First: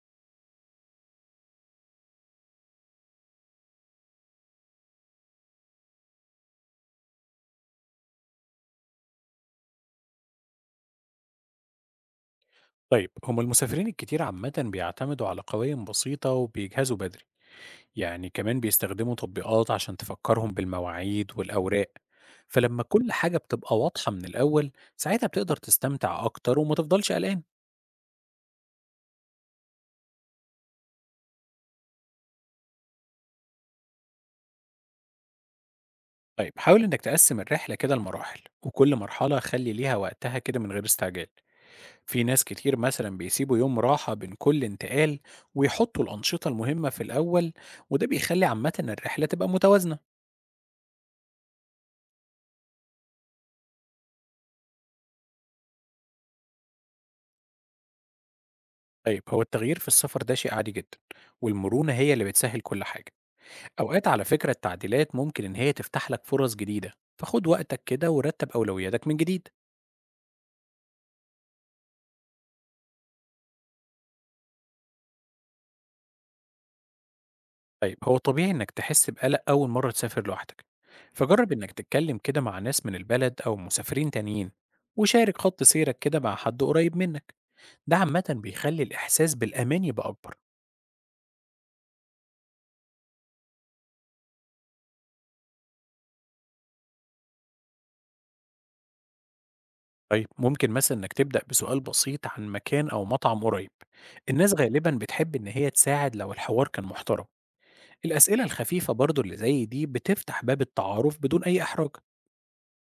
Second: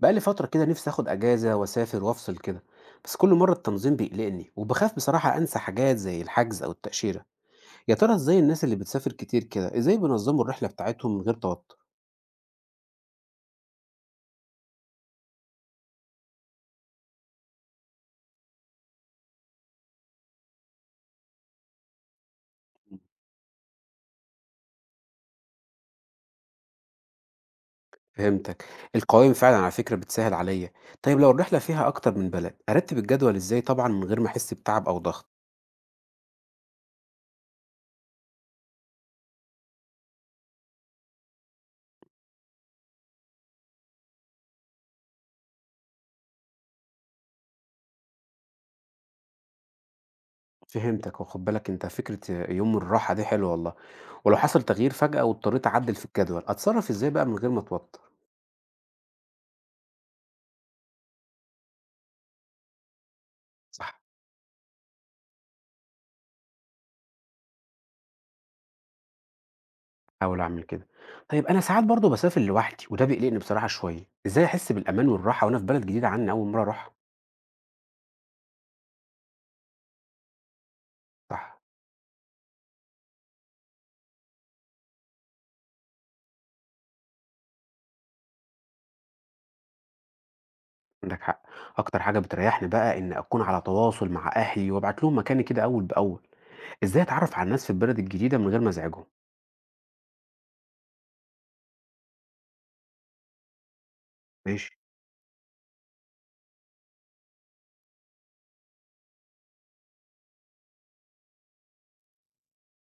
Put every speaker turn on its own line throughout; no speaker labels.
بقالي فترة كده نفسي آخد أجازة وأسافر وأفصل كده. بس كل مرة التنظيم بيقلقني وبخاف بصراحة أنسى حاجات زي الحجز أو التأشيرة. يا ترى إزاي الناس اللي بتسافر كتير كده إزاي بينظموا الرحلة بتاعتهم من غير توتر؟
طيب هما المسافرين الكتير عامة بيعتمدوا على قوائم بسيطة وبيجهزوا بدري. يعني كمان بيستخدموا تطبيقات عشان تفكرهم بالمواعيد والأوراق. فلما كل حاجة بتبقى واضحة من الأول، ساعتها بتقدر تستمتع أكتر وما تفضلش قلقان.
فهمتك. القوائم فعلا على فكرة بتسهل عليا. طيب لو الرحلة فيها أكتر من بلد أرتب الجدول إزاي؟ طبعا من غير ما أحس بتعب أو ضغط.
طيب حاول إنك تقسم الرحلة كده لمراحل، وكل مرحلة خلي ليها وقتها كده من غير استعجال. في ناس كتير مثلا بيسيبوا يوم راحة بين كل انتقال، ويحطوا الأنشطة المهمة في الأول، وده بيخلي عامة الرحلة تبقى متوازنة.
فهمتك، وخد بالك أنت فكرة يوم الراحة دي حلوة والله. ولو حصل تغيير فجأة واضطريت أعدل في الجدول أتصرف إزاي بقى من غير ما أتوتر؟
طيب هو التغيير في السفر ده شيء عادي جدا، والمرونة هي اللي بتسهل كل حاجة.
صح.
أوقات على فكرة التعديلات ممكن إن هي تفتح لك فرص جديدة، فخد وقتك كده ورتب أولوياتك من جديد.
هاحاول أعمل كده. طيب أنا ساعات برضه باسافر لوحدي وده بيقلقني بصراحة شوية، إزاي أحس بالأمان والراحة وأنا في بلد جديدة عني أول مرة أروحها؟
طيب هو طبيعي إنك تحس بقلق أول مرة تسافر لوحدك، فجرب
صح،
إنك تتكلم كده مع ناس من البلد أو مسافرين تانيين. وشارك خط سيرك كده مع حد قريب منك، ده عامة بيخلي الإحساس بالأمان يبقى أكبر.
عندك حق. أكتر حاجة بتريحني بقى إن أكون على تواصل مع أهلي وأبعت لهم مكاني كده أول بأول. إزاي أتعرف على الناس في البلد الجديدة من غير ما أزعجهم؟
طيب ممكن مثلا إنك تبدأ بسؤال بسيط عن مكان أو مطعم قريب. الناس
ماشي،
غالبا بتحب إن هي تساعد لو الحوار كان محترم. الأسئلة الخفيفة برضو اللي زي دي بتفتح باب التعارف بدون أي إحراج.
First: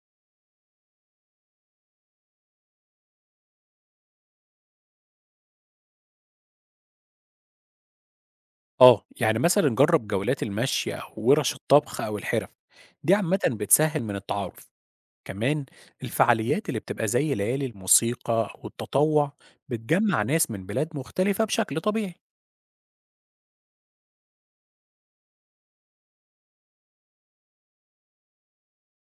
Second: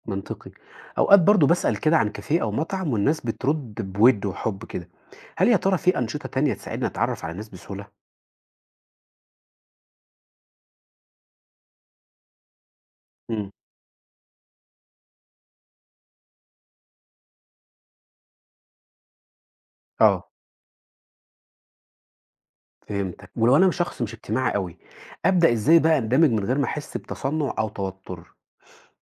منطقي. أوقات برضه باسأل كده عن كافيه أو مطعم والناس بترد بود وحب كده. هل يا ترى في أنشطة تانية تساعدني أتعرف على الناس بسهولة؟
آه، يعني مثلا جرب جولات المشي أو ورش الطبخ أو الحرف، دي عامة
إمم،
بتسهل من التعارف. كمان الفعاليات اللي بتبقى زي ليالي الموسيقى أو التطوع بتجمع
آه.
ناس من بلاد مختلفة بشكل طبيعي.
فهمتك، ولو أنا شخص مش اجتماعي أوي، أبدأ إزاي بقى أندمج من غير ما أحس بتصنع أو توتر؟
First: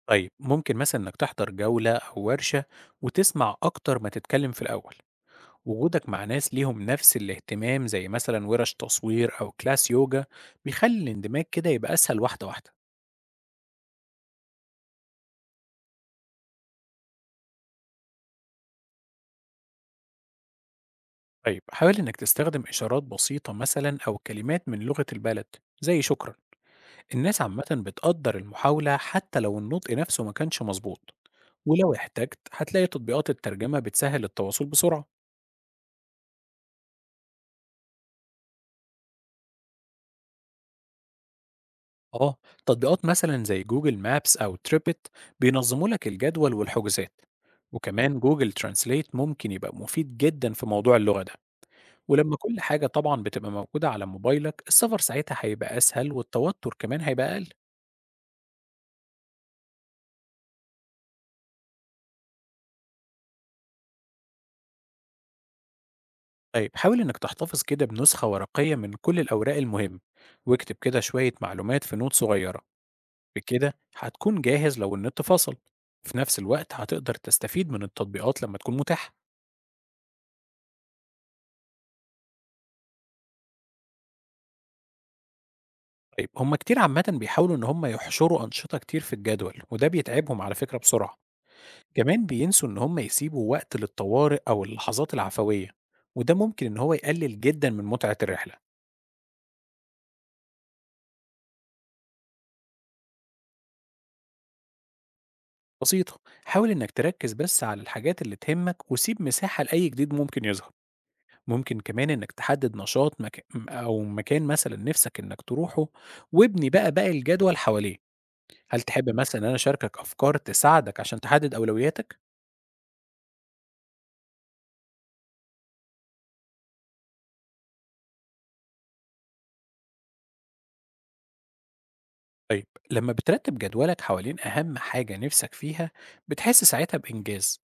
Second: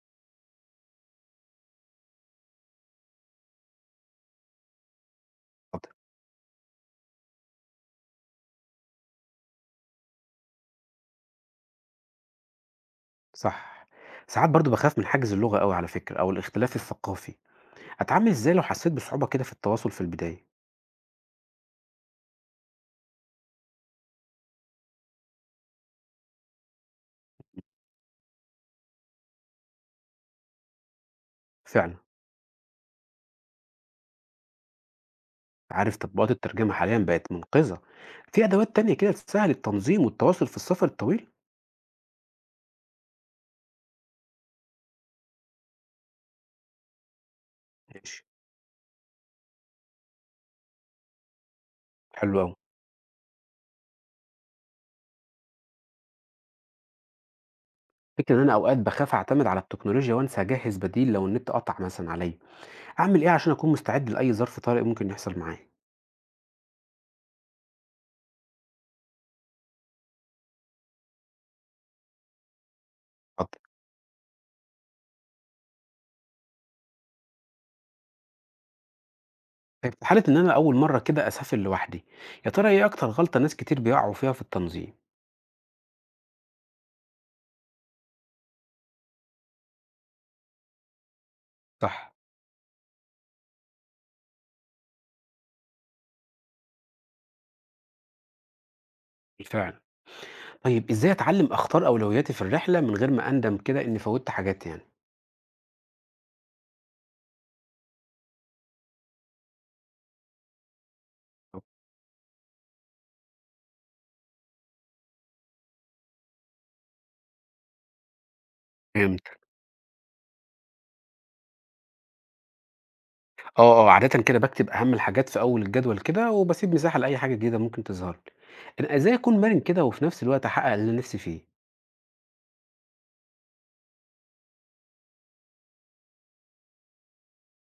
طيب ممكن مثلا إنك تحضر جولة أو ورشة، وتسمع أكتر ما تتكلم في الأول.
اتفضل.
وجودك مع ناس ليهم نفس الاهتمام زي مثلا ورش تصوير أو كلاس يوجا بيخلي الاندماج كده يبقى أسهل واحدة واحدة.
صح، ساعات برضه باخاف من حاجز اللغة أوي على فكرة أو الاختلاف الثقافي، أتعامل إزاي لو حسيت بصعوبة كده في التواصل في البداية؟
طيب حاول إنك تستخدم إشارات بسيطة مثلا أو كلمات من لغة البلد زي شكرا. الناس عامة بتقدر المحاولة حتى لو النطق نفسه ما كانش مظبوط. ولو
فعلًا،
احتجت هتلاقي تطبيقات الترجمة بتسهل التواصل بسرعة.
عارف تطبيقات الترجمة حاليًا بقت منقذة، في أدوات تانية كده تسهل التنظيم والتواصل في السفر الطويل؟
آه، تطبيقات مثلا زي جوجل مابس أو تريبت بينظموا لك الجدول والحجوزات.
ماشي،
وكمان جوجل ترانسليت ممكن يبقى مفيد جدا في موضوع اللغة ده. ولما
حلو أوي،
كل حاجة طبعا بتبقى موجودة على موبايلك، السفر ساعتها هيبقى أسهل والتوتر كمان هيبقى أقل.
فكرة إن أنا أوقات باخاف أعتمد على التكنولوجيا وأنسى أجهز بديل لو النت قطع مثلًا عليَّ، أعمل إيه عشان أكون مستعد لأي ظرف طارئ ممكن يحصل معايا؟
طيب حاول إنك تحتفظ كده بنسخة ورقية من كل الأوراق المهم، واكتب كده شوية معلومات في نوت صغيرة.
اتفضل.
بكده هتكون جاهز لو النت فصل. في نفس الوقت هتقدر تستفيد من التطبيقات لما تكون متاحة.
طيب في حالة إن أنا أول مرة كده أسافر لوحدي، يا ترى إيه أكتر غلطة ناس كتير بيقعوا فيها في التنظيم؟
طيب هم كتير عامة بيحاولوا إن هم يحشروا أنشطة كتير في الجدول، وده بيتعبهم على فكرة بسرعة.
صح.
كمان بينسوا إن هم يسيبوا وقت للطوارئ أو اللحظات العفوية، وده ممكن إن هو يقلل جدا من متعة الرحلة.
بالفعل. طيب إزاي أتعلم أختار أولوياتي في الرحلة من غير ما أندم كده إني فوتت حاجات يعني؟
بسيطة، حاول إنك تركز بس على الحاجات اللي تهمك وسيب مساحة لأي جديد ممكن يظهر. ممكن كمان إنك تحدد أو مكان مثلا نفسك إنك تروحه، وابني بقى باقي الجدول حواليه. هل تحب
فهمت.
مثلا إن أنا أشاركك أفكار تساعدك عشان تحدد أولوياتك؟
آه آه، عادة كده بكتب أهم الحاجات في أول الجدول كده وبسيب مساحة لأي حاجة جديدة ممكن تظهر لي. أنا إزاي أكون مرن كده وفي نفس الوقت أحقق اللي أنا نفسي فيه؟
طيب لما بترتب جدولك حوالين أهم حاجة نفسك فيها، بتحس ساعتها بإنجاز.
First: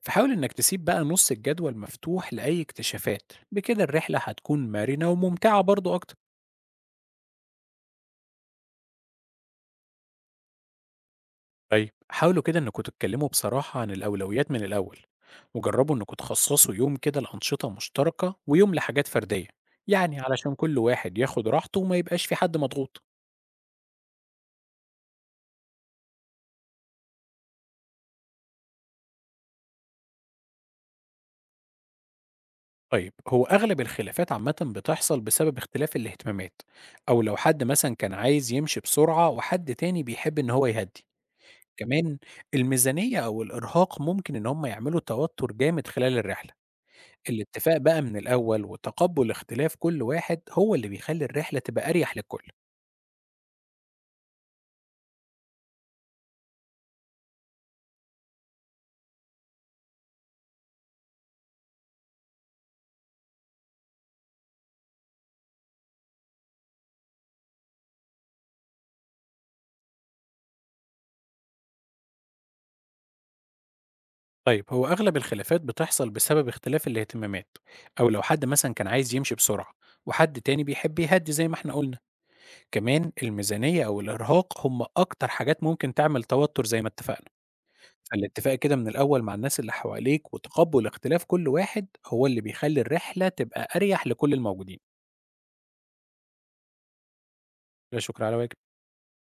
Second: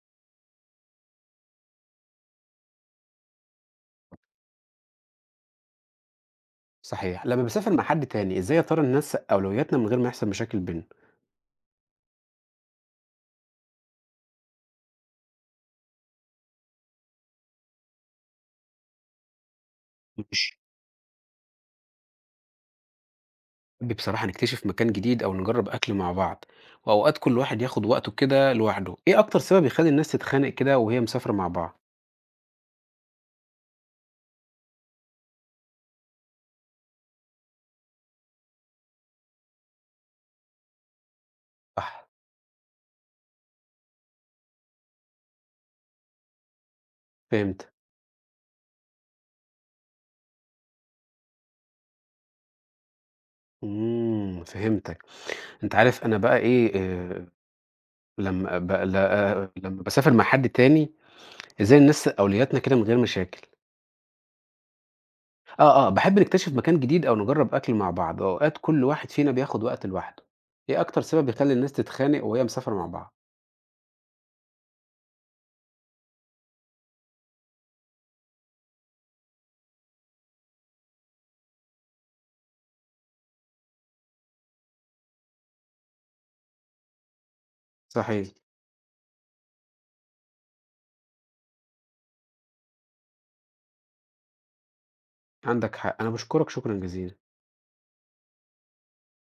فحاول إنك تسيب بقى نص الجدول مفتوح لأي اكتشافات، بكده الرحلة هتكون مرنة وممتعة برضو أكتر.
صحيح. لما بسافر مع حد تاني إزاي يا ترى ننسق أولوياتنا من غير ما يحصل مشاكل بينا؟
طيب حاولوا كده إنكم تتكلموا بصراحة عن الأولويات من الأول، وجربوا إنكم تخصصوا يوم كده لأنشطة مشتركة ويوم لحاجات فردية، يعني علشان كل واحد ياخد راحته وما يبقاش في حد مضغوط.
نحب بصراحة نكتشف مكان جديد أو نجرب أكل مع بعض. وأوقات كل واحد ياخد وقته كده لوحده. إيه أكتر سبب يخلي الناس تتخانق كده وهي مسافرة مع بعض؟
طيب هو أغلب الخلافات عامة بتحصل بسبب اختلاف الاهتمامات، أو لو حد مثلا كان عايز يمشي بسرعة وحد تاني بيحب إن هو يهدي.
صح.
كمان الميزانية أو الإرهاق ممكن إن هم يعملوا توتر جامد خلال الرحلة.
فهمت.
الاتفاق بقى من الأول وتقبل اختلاف كل واحد هو اللي بيخلي الرحلة تبقى أريح للكل.
فهمتك. أنت عارف أنا بقى إيه، آه، لما ب... لا... آه، لما بسافر مع حد تاني إزاي الناس أولوياتنا كده من غير مشاكل؟ آه آه، بحب نكتشف مكان جديد أو نجرب أكل مع بعض وأوقات كل واحد فينا بياخد وقت لوحده. إيه أكتر سبب يخلي الناس تتخانق وهي مسافرة مع بعض؟
طيب هو أغلب الخلافات بتحصل بسبب اختلاف الاهتمامات، أو لو حد مثلا كان عايز يمشي بسرعة وحد تاني بيحب يهدي زي ما احنا قلنا. كمان الميزانية أو الإرهاق هم أكتر حاجات ممكن تعمل توتر زي ما اتفقنا.
صحيح.
فالاتفاق كده من الأول مع الناس اللي حواليك وتقبل اختلاف كل واحد هو اللي بيخلي الرحلة تبقى أريح لكل الموجودين.
عندك حق. أنا بشكرك شكرا جزيلا.
لا شكر على واجب.